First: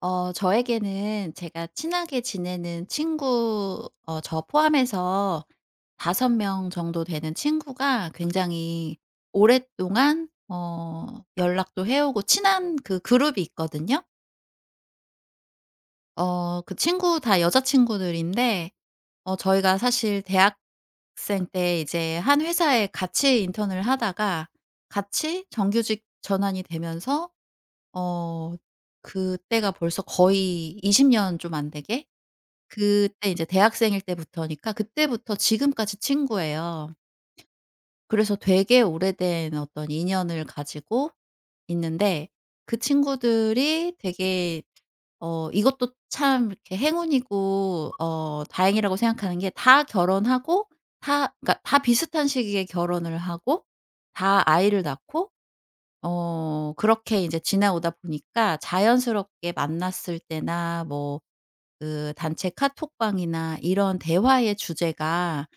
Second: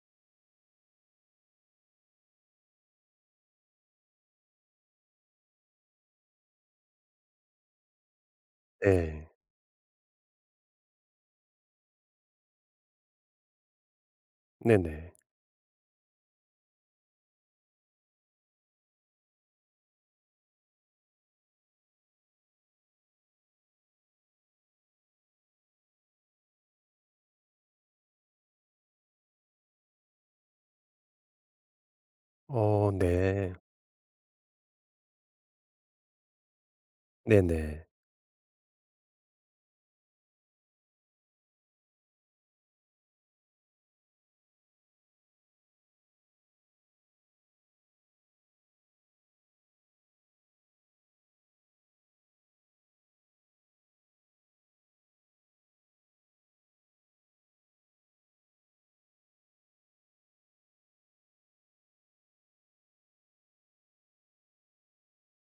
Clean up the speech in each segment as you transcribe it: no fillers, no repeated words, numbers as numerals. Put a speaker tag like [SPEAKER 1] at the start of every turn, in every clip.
[SPEAKER 1] 저에게는 제가 친하게 지내는 친구 저 포함해서 5명 정도 되는 친구가 굉장히
[SPEAKER 2] 네.
[SPEAKER 1] 오랫동안 연락도 해 오고 친한 그 그룹이 있거든요.
[SPEAKER 2] 네네.
[SPEAKER 1] 그 친구 다 여자 친구들인데 저희가 사실 대학생 때 이제 한 회사에 같이 인턴을 하다가 같이 정규직 전환이 되면서 어 그때가 벌써 거의 20년 좀 안 되게, 그때 이제
[SPEAKER 2] 네.
[SPEAKER 1] 대학생일 때부터니까 그때부터 지금까지 친구예요.
[SPEAKER 2] 네네.
[SPEAKER 1] 그래서 되게 오래된 어떤 인연을 가지고 있는데, 그 친구들이 되게 이것도 참 이렇게 행운이고 다행이라고 생각하는 게, 다 결혼하고 다 그러니까 다 비슷한 시기에 결혼을 하고 다 아이를 낳고 그렇게 이제 지나오다 보니까 자연스럽게 만났을 때나 뭐 그 단체 카톡방이나 이런 대화의 주제가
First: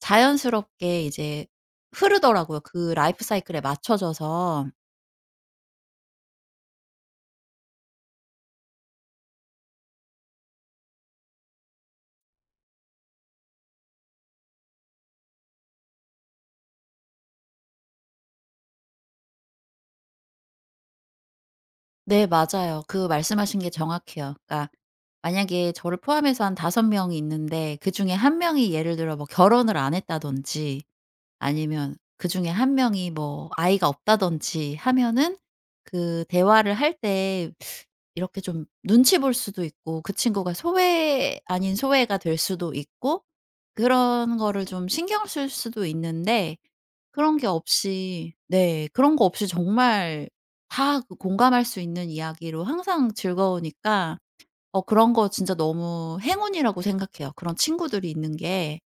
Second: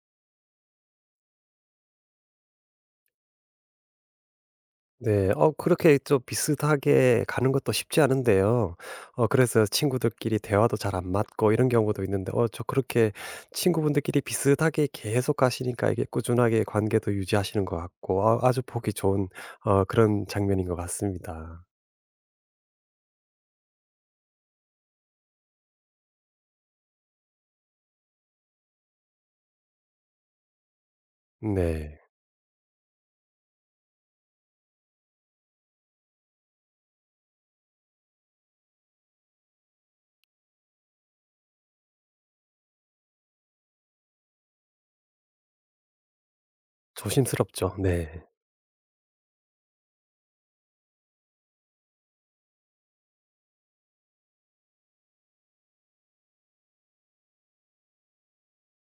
[SPEAKER 1] 자연스럽게 이제 흐르더라고요, 그 라이프 사이클에 맞춰져서.
[SPEAKER 2] 네. 그렇게 좀 비슷하게 가는 것도 쉽지 않은데요. 그래서 친구들끼리 대화도 잘 안 맞고 이런 경우도 있는데 저 그렇게 친구분들끼리 비슷하게 계속 가시니까 이게 꾸준하게 관계도 유지하시는 것 같고 아 아주 보기 좋은 그런 장면인 것 같습니다.
[SPEAKER 1] 네, 맞아요. 그 말씀하신 게 정확해요. 그러니까 만약에 저를 포함해서 한 5 명이 있는데 그중에 한 명이 예를 들어 뭐 결혼을 안 했다든지, 아니면
[SPEAKER 2] 네.
[SPEAKER 1] 그중에 한 명이 뭐 아이가 없다든지 하면은, 그 대화를 할 때 이렇게 좀 눈치 볼 수도 있고 그 친구가 소외 아닌 소외가 될 수도 있고 그런 거를 좀 신경 쓸 수도 있는데, 그런 게
[SPEAKER 2] 조심스럽죠. 네.
[SPEAKER 1] 없이, 네, 그런 거 없이 정말 다그 공감할 수 있는 이야기로 항상 즐거우니까 그런 거 진짜 너무 행운이라고 생각해요, 그런 친구들이 있는 게.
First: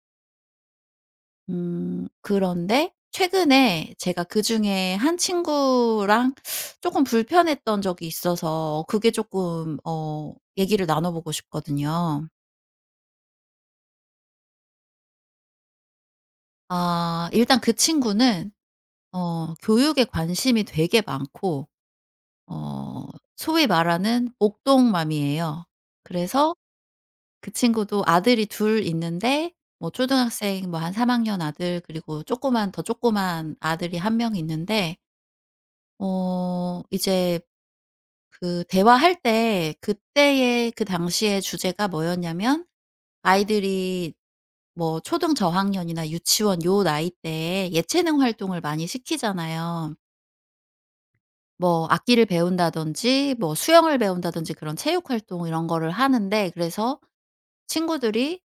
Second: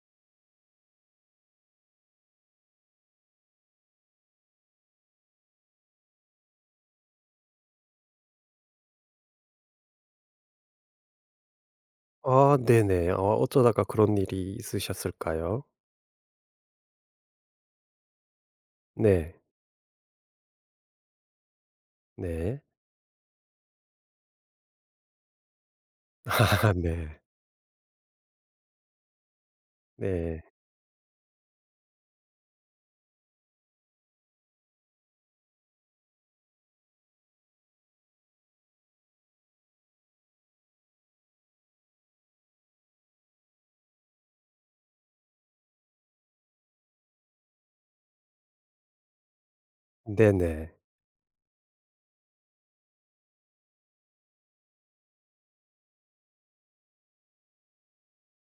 [SPEAKER 1] 그런데 최근에 제가 그중에 한 친구랑 조금 불편했던 적이 있어서 그게 조금 얘기를 나눠 보고 싶거든요.
[SPEAKER 2] 아 네네. 어쩌다가 그런 일이 있으셨을까요?
[SPEAKER 1] 아, 일단 그 친구는
[SPEAKER 2] 네.
[SPEAKER 1] 교육에 관심이 되게 많고
[SPEAKER 2] 네.
[SPEAKER 1] 어 소위 말하는 목동맘이에요. 그래서
[SPEAKER 2] 아 네.
[SPEAKER 1] 그 친구도 아들이 둘 있는데 뭐
[SPEAKER 2] 네.
[SPEAKER 1] 초등학생 뭐 한 3 학년 아들, 그리고 조그만 더 조그만 아들이 한 명 있는데 이제 그 대화할 때, 그때의 그 당시의 주제가 뭐였냐면 아이들이 뭐 초등 저학년이나 유치원 요 나이 때에 예체능 활동을 많이 시키잖아요.
[SPEAKER 2] 네네.
[SPEAKER 1] 뭐 악기를 배운다든지 뭐 수영을 배운다든지 그런 체육 활동 이런 거를 하는데, 그래서 친구들이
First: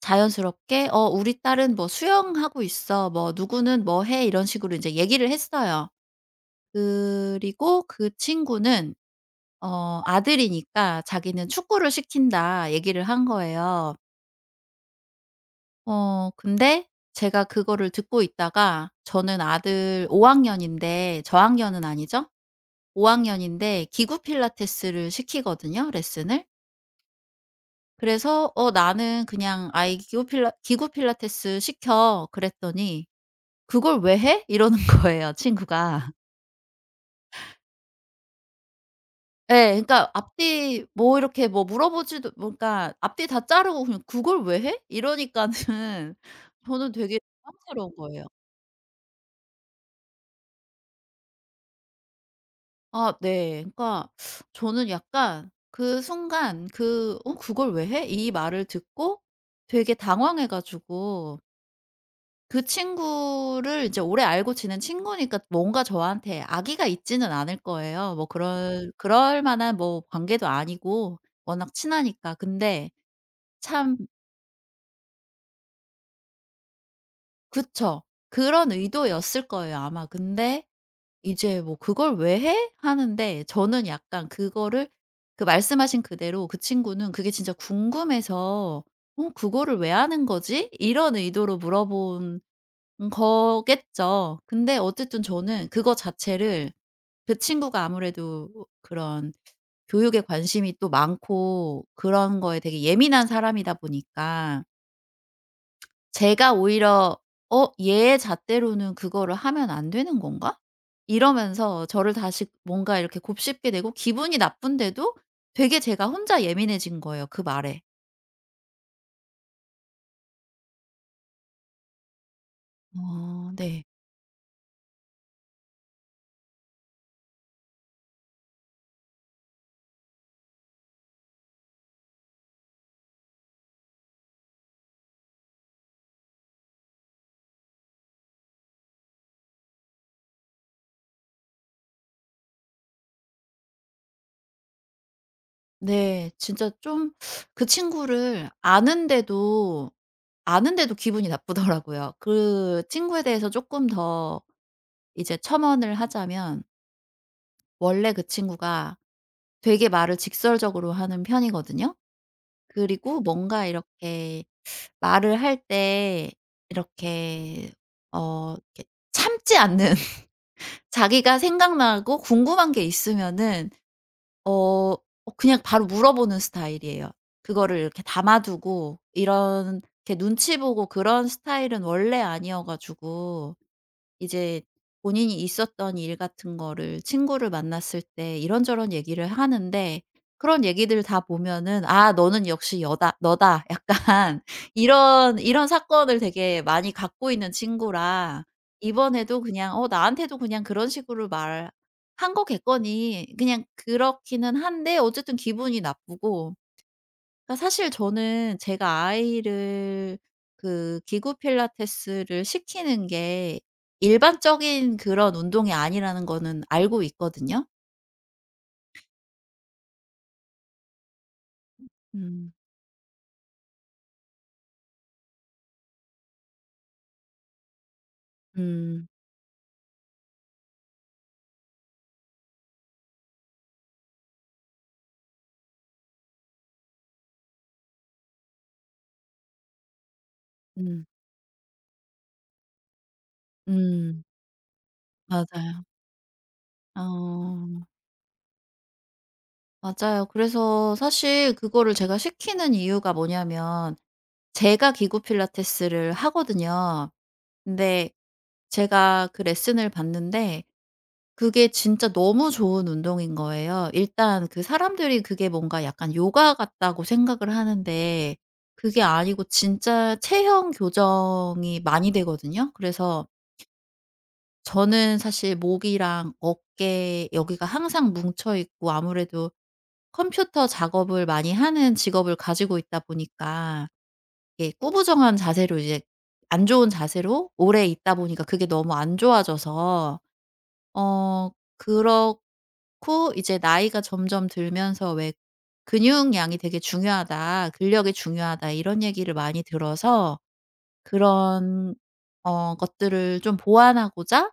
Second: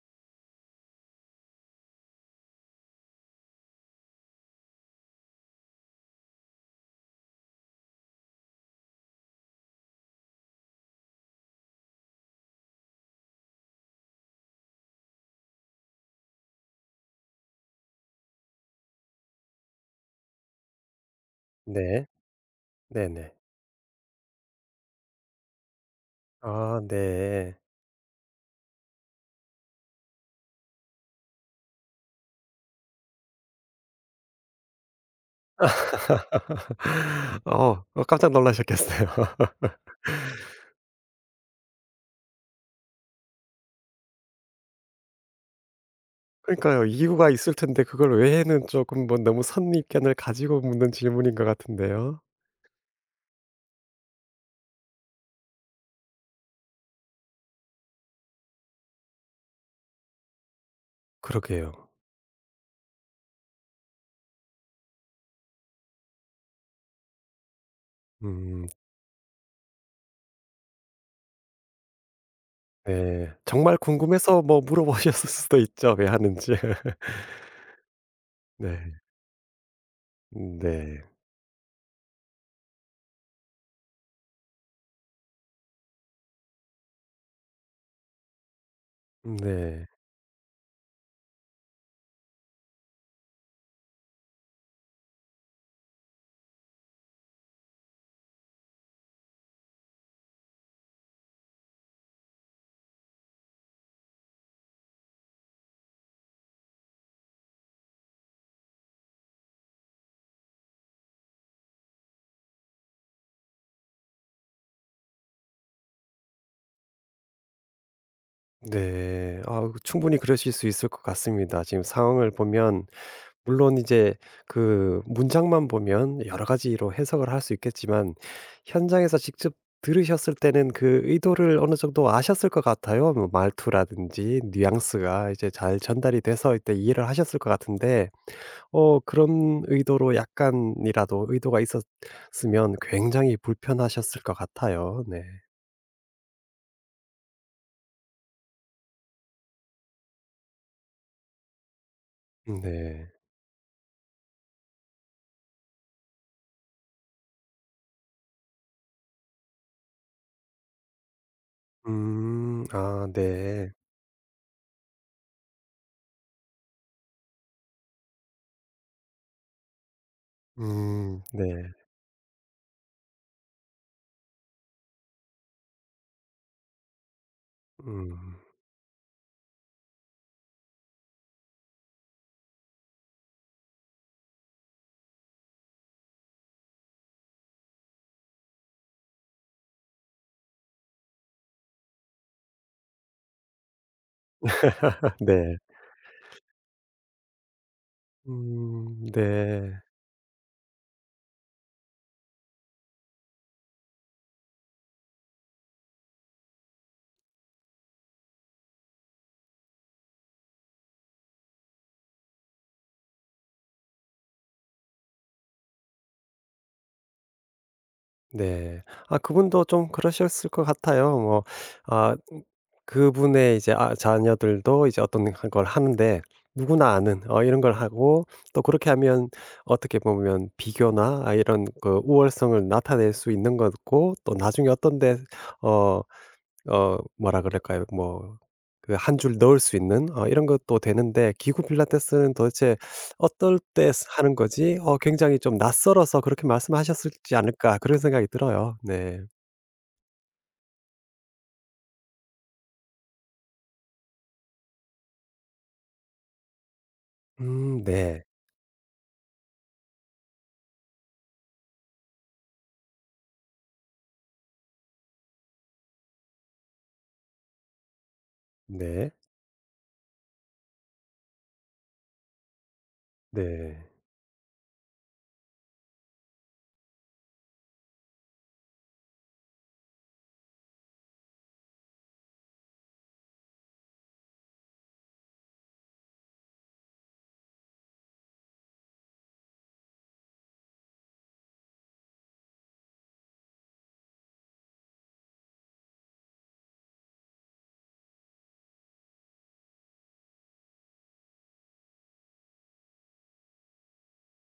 [SPEAKER 1] 자연스럽게 "어, 우리 딸은 뭐 수영하고 있어." 뭐 "누구는 뭐 해." 이런 식으로 이제 얘기를 했어요. 그리고 그 친구는 아들이니까 자기는 "축구를 시킨다." 얘기를 한 거예요. 근데 제가 그거를 듣고 있다가, 저는 아들 5 학년인데 저학년은
[SPEAKER 2] 네.
[SPEAKER 1] 아니죠. 5
[SPEAKER 2] 네네.
[SPEAKER 1] 학년인데 기구 필라테스를 시키거든요, 레슨을.
[SPEAKER 2] 아 네.
[SPEAKER 1] 그래서 "어, 나는 그냥 아이 기구 필라테스 시켜." 그랬더니 "그걸 왜 해?" 이러는 거예요, 친구가.
[SPEAKER 2] 어. 깜짝 놀라셨겠어요.
[SPEAKER 1] 예. 그러니까 앞뒤 뭐 이렇게 뭐 물어보지도 뭐 그러니까 앞뒤 다 자르고 그냥 "그걸 왜 해?" 이러니까는
[SPEAKER 2] 그러니까요.
[SPEAKER 1] 저는 되게
[SPEAKER 2] 이유가
[SPEAKER 1] 당황
[SPEAKER 2] 있을
[SPEAKER 1] 스
[SPEAKER 2] 텐데
[SPEAKER 1] 러운
[SPEAKER 2] 그걸
[SPEAKER 1] 거예요.
[SPEAKER 2] 왜는 조금 뭐 너무 선입견을 가지고 묻는 질문인 것 같은데요.
[SPEAKER 1] 아, 네. 그러니까 저는 약간 그 순간 그 "어, 그걸 왜 해?" 이 말을 듣고 되게 당황해 가지고,
[SPEAKER 2] 그러게요.
[SPEAKER 1] 그 친구를 이제 오래 알고 지낸 친구니까 뭔가 저한테 악의가 있지는 않을 거예요. 뭐
[SPEAKER 2] 음,
[SPEAKER 1] 그럴 만한 뭐 관계도 아니고 워낙 친하니까. 근데
[SPEAKER 2] 네. 정말
[SPEAKER 1] 참,
[SPEAKER 2] 궁금해서 뭐 물어보셨을 수도 있죠, 왜 하는지.
[SPEAKER 1] 그쵸. 그런
[SPEAKER 2] 네.
[SPEAKER 1] 의도였을 거예요 아마. 근데
[SPEAKER 2] 네.
[SPEAKER 1] 이제 뭐 "그걸 왜 해?" 하는데 저는 약간 그거를, 그 말씀하신 그대로 그 친구는 그게 진짜 궁금해서 '어, 그거를
[SPEAKER 2] 네.
[SPEAKER 1] 왜 하는 거지?' 이런 의도로 물어본 거겠죠. 근데 어쨌든 저는 그거 자체를, 그 친구가 아무래도 그런 교육에 관심이 또 많고 그런 거에 되게 예민한 사람이다 보니까 제가 오히려 '어, 얘의 잣대로는 그거를 하면 안 되는 건가?' 이러면서 저를 다시 뭔가 이렇게 곱씹게 되고, 기분이 나쁜데도 되게 제가 혼자 예민해진 거예요, 그 말에.
[SPEAKER 2] 네. 아 충분히 그러실 수 있을 것 같습니다. 지금 상황을 보면
[SPEAKER 1] 어,
[SPEAKER 2] 물론
[SPEAKER 1] 네.
[SPEAKER 2] 이제 그 문장만 보면 여러 가지로 해석을 할 수 있겠지만 현장에서 직접 들으셨을 때는 그 의도를 어느 정도 아셨을 것 같아요. 뭐 말투라든지 뉘앙스가 이제 잘 전달이 돼서 이때 이해를 하셨을 것 같은데 그런 의도로 약간이라도 의도가 있었으면 굉장히 불편하셨을 것 같아요. 네.
[SPEAKER 1] 네. 진짜 좀 그 친구를 아는데도, 아는데도 기분이 나쁘더라고요. 그
[SPEAKER 2] 네.
[SPEAKER 1] 친구에 대해서 쪼끔 더 이제 첨언을 하자면, 원래 그 친구가 되게 말을 직설적으로 하는 편이거든요.
[SPEAKER 2] 음. 아
[SPEAKER 1] 그리고 뭔가
[SPEAKER 2] 네.
[SPEAKER 1] 이렇게 말을 할 때 이렇게 어 이렇게 참지 않는
[SPEAKER 2] 음.
[SPEAKER 1] 자기가
[SPEAKER 2] 네.
[SPEAKER 1] 생각나고 궁금한 게 있으면은 어 그냥 바로 물어보는 스타일이에요. 그거를 이렇게
[SPEAKER 2] 음.
[SPEAKER 1] 담아 두고 이런 이렇게 눈치 보고 그런 스타일은 원래 아니어 가지고 이제 본인이 있었던 일 같은 거를 친구를 만났을 때 이런저런 얘기를 하는데, 그런 얘기들 다 보면은 '아, 너는 역시 여다 너다.' 약간
[SPEAKER 2] 네.
[SPEAKER 1] 이런 사건을 되게 많이 갖고 있는 친구라
[SPEAKER 2] 음.
[SPEAKER 1] 이번에도 그냥
[SPEAKER 2] 네.
[SPEAKER 1] 나한테도 그냥 그런 식으로 말한 거겠거니, 그냥 그렇기는 한데 어쨌든 기분이 나쁘고. 그러니까 사실 저는 제가 아이를 그 기구 필라테스를 시키는 게 일반적인 그런 운동이 아니라는 거는 알고 있거든요.
[SPEAKER 2] 네. 아 그분도 좀 그러셨을 것 같아요. 뭐 아
[SPEAKER 1] 음.
[SPEAKER 2] 그분의 이제 아 자녀들도 이제 어떤 걸 하는데 누구나 아는 이런 걸 하고 또 그렇게
[SPEAKER 1] 음.
[SPEAKER 2] 하면 어떻게 보면 비교나 아 이런 그 우월성을 나타낼 수 있는 거고 또 나중에 어떤 데어 뭐라 그럴까요? 뭐 그 한 줄 넣을 수 있는 이런 것도
[SPEAKER 1] 음.
[SPEAKER 2] 되는데 기구 필라테스는 도대체 어떨 때
[SPEAKER 1] 음.
[SPEAKER 2] 하는 거지 굉장히 좀
[SPEAKER 1] 맞아요.
[SPEAKER 2] 낯설어서 그렇게 말씀하셨을지 않을까
[SPEAKER 1] 어.
[SPEAKER 2] 그런 생각이 들어요. 네.
[SPEAKER 1] 맞아요. 그래서 사실 그거를 제가 시키는 이유가 뭐냐면, 제가 기구 필라테스를 하거든요. 근데
[SPEAKER 2] 네.
[SPEAKER 1] 제가 그 레슨을 받는데 그게 진짜 너무 좋은 운동인 거예요. 일단 그 사람들이 그게 뭔가 약간 요가 같다고 생각을 하는데, 그게
[SPEAKER 2] 네.
[SPEAKER 1] 아니고 진짜 체형 교정이 많이 되거든요. 그래서
[SPEAKER 2] 네.
[SPEAKER 1] 저는 사실 목이랑 어깨 여기가 항상 뭉쳐 있고, 아무래도 컴퓨터 작업을 많이 하는 직업을 가지고 있다 보니까 이게 꾸부정한 자세로 이제 안 좋은 자세로 오래 있다 보니까 그게 너무 안 좋아져서. 어 그렇고 이제 나이가 점점 들면서 왜 "근육량이 되게 중요하다. 근력이 중요하다." 이런 얘기를 많이 들어서 그런 어 것들을 좀 보완하고자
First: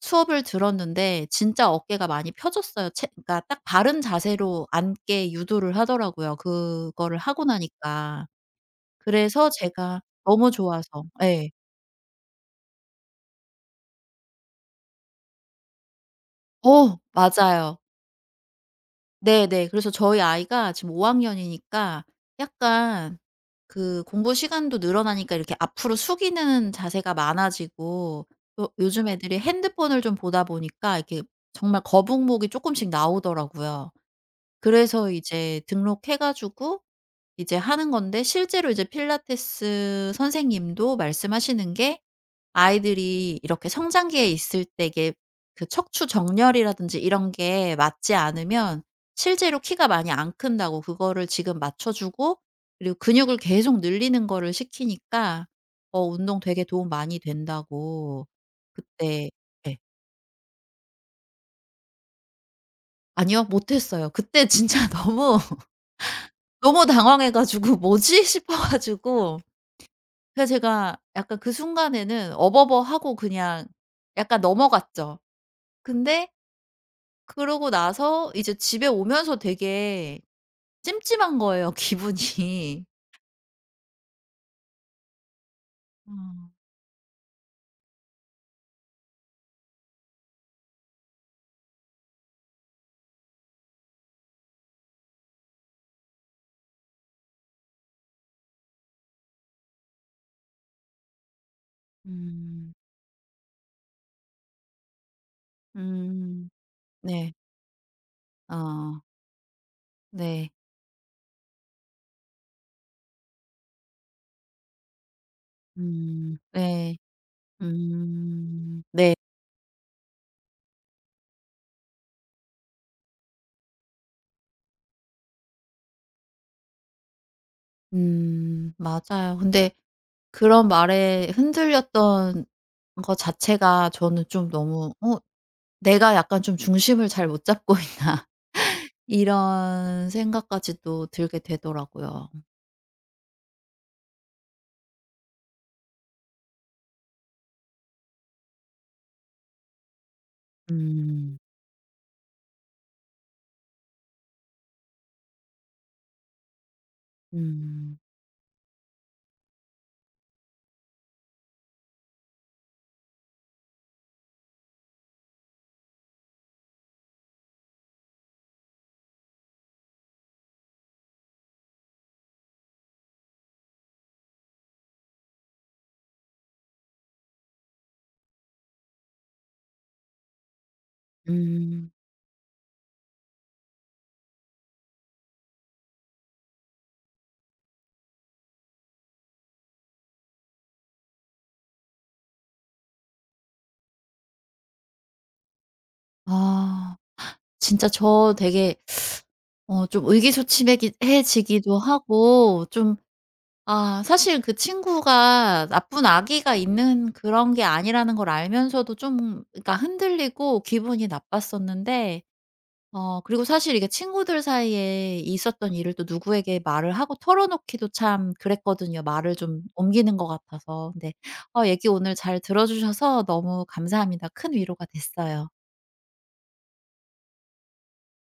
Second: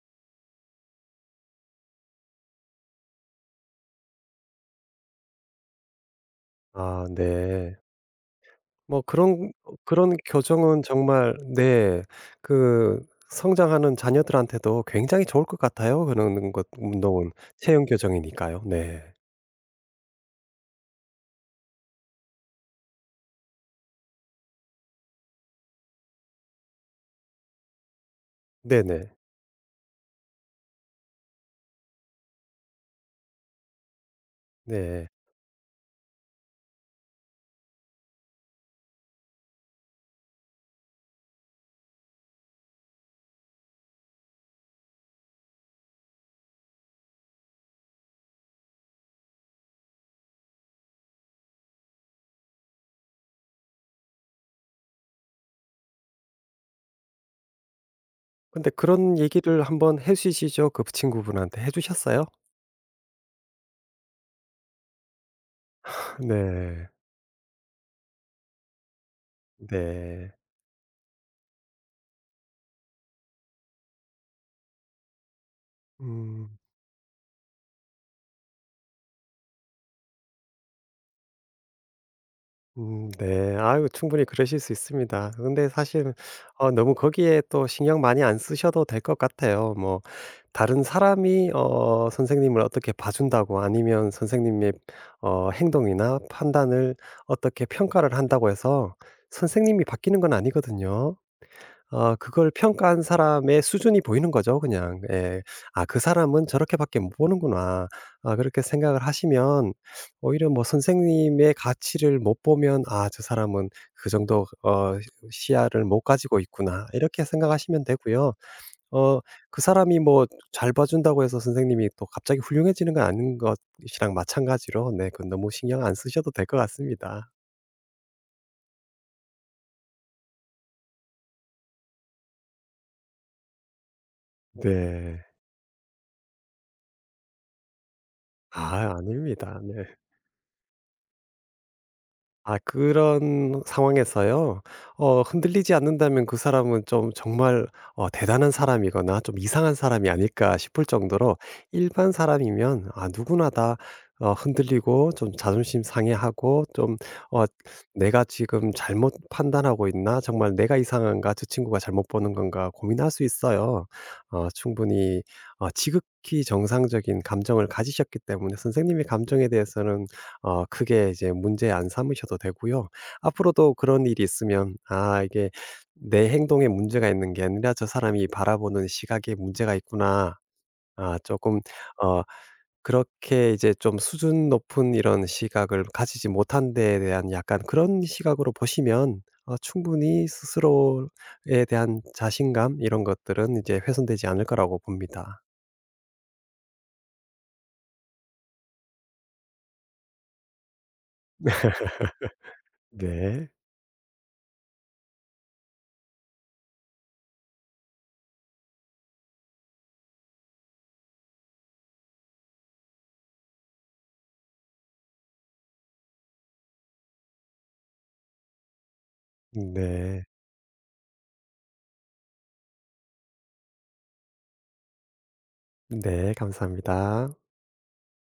[SPEAKER 1] 수업을 들었는데 진짜 어깨가 많이 펴졌어요. 체 그러니까 딱 바른 자세로 앉게 유도를 하더라고요,
[SPEAKER 2] 아
[SPEAKER 1] 그거를 하고
[SPEAKER 2] 네.
[SPEAKER 1] 나니까.
[SPEAKER 2] 뭐
[SPEAKER 1] 그래서
[SPEAKER 2] 그런
[SPEAKER 1] 제가
[SPEAKER 2] 그런
[SPEAKER 1] 너무
[SPEAKER 2] 교정은
[SPEAKER 1] 좋아서,
[SPEAKER 2] 정말
[SPEAKER 1] 예.
[SPEAKER 2] 네 그 성장하는 자녀들한테도 굉장히 좋을 것 같아요. 그런 것
[SPEAKER 1] 어,
[SPEAKER 2] 운동은
[SPEAKER 1] 맞아요.
[SPEAKER 2] 체형 교정이니까요. 네.
[SPEAKER 1] 네네. 그래서 저희 아이가 지금 5 학년이니까 약간 그 공부 시간도 늘어나니까 이렇게 앞으로 숙이는 자세가 많아지고, 또 요즘
[SPEAKER 2] 네네.
[SPEAKER 1] 애들이 핸드폰을 좀 보다 보니까 이렇게 정말 거북목이 조금씩 나오더라고요.
[SPEAKER 2] 네.
[SPEAKER 1] 그래서 이제 등록해 가지고 이제 하는 건데, 실제로 이제 필라테스 선생님도 말씀하시는 게 아이들이 이렇게 성장기에 있을 때 이게 그 척추 정렬이라든지 이런 게 맞지 않으면 실제로 키가 많이 안 큰다고. 그거를 지금 맞춰 주고 그리고 근육을 계속 늘리는 거를 시키니까 운동 되게 도움 많이 된다고.
[SPEAKER 2] 근데 그런
[SPEAKER 1] 그때
[SPEAKER 2] 얘기를
[SPEAKER 1] 예.
[SPEAKER 2] 한번 해 주시죠. 그 친구분한테 해 주셨어요?
[SPEAKER 1] 아니요. 못 했어요. 그때 진짜 너무, 너무
[SPEAKER 2] 네.
[SPEAKER 1] 당황해 가지고 '뭐지?' 싶어 가지고
[SPEAKER 2] 네.
[SPEAKER 1] 그래서 제가 약간 그 순간에는 '어버버.' 하고 그냥 약간 넘어갔죠. 근데
[SPEAKER 2] 음.
[SPEAKER 1] 그러고 나서 이제 집에 오면서 되게 찜찜한 거예요 기분이.
[SPEAKER 2] 네. 아유 충분히 그러실 수 있습니다. 근데 사실
[SPEAKER 1] 아.
[SPEAKER 2] 너무 거기에 또 신경 많이 안 쓰셔도 될 것 같아요. 뭐 다른 사람이 선생님을 어떻게 봐준다고 아니면 선생님의 행동이나 판단을 어떻게 평가를 한다고 해서 선생님이 바뀌는 건 아니거든요.
[SPEAKER 1] 음.
[SPEAKER 2] 그걸
[SPEAKER 1] 음.
[SPEAKER 2] 평가한 사람의 수준이 보이는 거죠 그냥. 예. '아 그 사람은
[SPEAKER 1] 음.
[SPEAKER 2] 저렇게밖에 못
[SPEAKER 1] 네.
[SPEAKER 2] 보는구나.' 아 그렇게
[SPEAKER 1] 어.
[SPEAKER 2] 생각을 하시면 오히려
[SPEAKER 1] 네.
[SPEAKER 2] 뭐 선생님의 가치를 못 보면 '아 저 사람은 그 정도 시야를 못
[SPEAKER 1] 음.
[SPEAKER 2] 가지고 있구나.'
[SPEAKER 1] 네.
[SPEAKER 2] 이렇게 생각하시면 되고요.
[SPEAKER 1] 음. 네.
[SPEAKER 2] 어 그 사람이 뭐 잘 봐 준다고 해서 선생님이 또 갑자기 훌륭해지는 건 아닌 것이랑 마찬가지로 네 그 너무 신경 안 쓰셔도 될 것 같습니다.
[SPEAKER 1] 음. 맞아요. 근데 그런 말에 흔들렸던 거 자체가 저는 좀 너무 '어,
[SPEAKER 2] 네.
[SPEAKER 1] 내가 약간 좀 중심을 잘 못 잡고 있나.'
[SPEAKER 2] 아 아닙니다. 네.
[SPEAKER 1] 이런 생각까지도 들게 되더라고요.
[SPEAKER 2] 아 그런 상황에서요. 흔들리지 않는다면 그 사람은 좀 정말 대단한 사람이거나 좀 이상한 사람이 아닐까 싶을 정도로
[SPEAKER 1] 음.
[SPEAKER 2] 일반 사람이면 아 누구나 다 흔들리고 좀 자존심 상해하고 좀 어
[SPEAKER 1] 음.
[SPEAKER 2] '내가 지금 잘못 판단하고 있나? 정말 내가 이상한가? 저 친구가 잘못 보는 건가?' 고민할 수 있어요. 충분히 지극히 정상적인 감정을 가지셨기 때문에 선생님의 감정에 대해서는 크게 이제 문제 안 삼으셔도 되고요. 앞으로도 그런 일이 있으면 '아 이게 내 행동에 문제가 있는 게 아니라 저 사람이 바라보는 시각에 문제가 있구나.' 아 조금
[SPEAKER 1] 음.
[SPEAKER 2] 어 그렇게 이제 좀 수준 높은 이런 시각을 가지지 못한 데에 대한 약간 그런 시각으로 보시면 충분히 스스로에 대한 자신감 이런 것들은 이제 훼손되지 않을 거라고 봅니다.
[SPEAKER 1] 아. 진짜 저 되게 좀 의기소침해지기도 하고 좀.
[SPEAKER 2] 네.
[SPEAKER 1] 아, 사실 그 친구가 나쁜 악의가 있는 그런 게 아니라는 걸 알면서도 좀 그러니까 흔들리고 기분이 나빴었는데. 그리고 사실 이게 친구들 사이에 있었던 일을 또 누구에게 말을 하고 털어놓기도 참 그랬거든요, 말을 좀 옮기는
[SPEAKER 2] 네.
[SPEAKER 1] 것 같아서. 근데 얘기 오늘 잘 들어 주셔서 너무 감사합니다. 큰 위로가 됐어요.
[SPEAKER 2] 네. 감사합니다.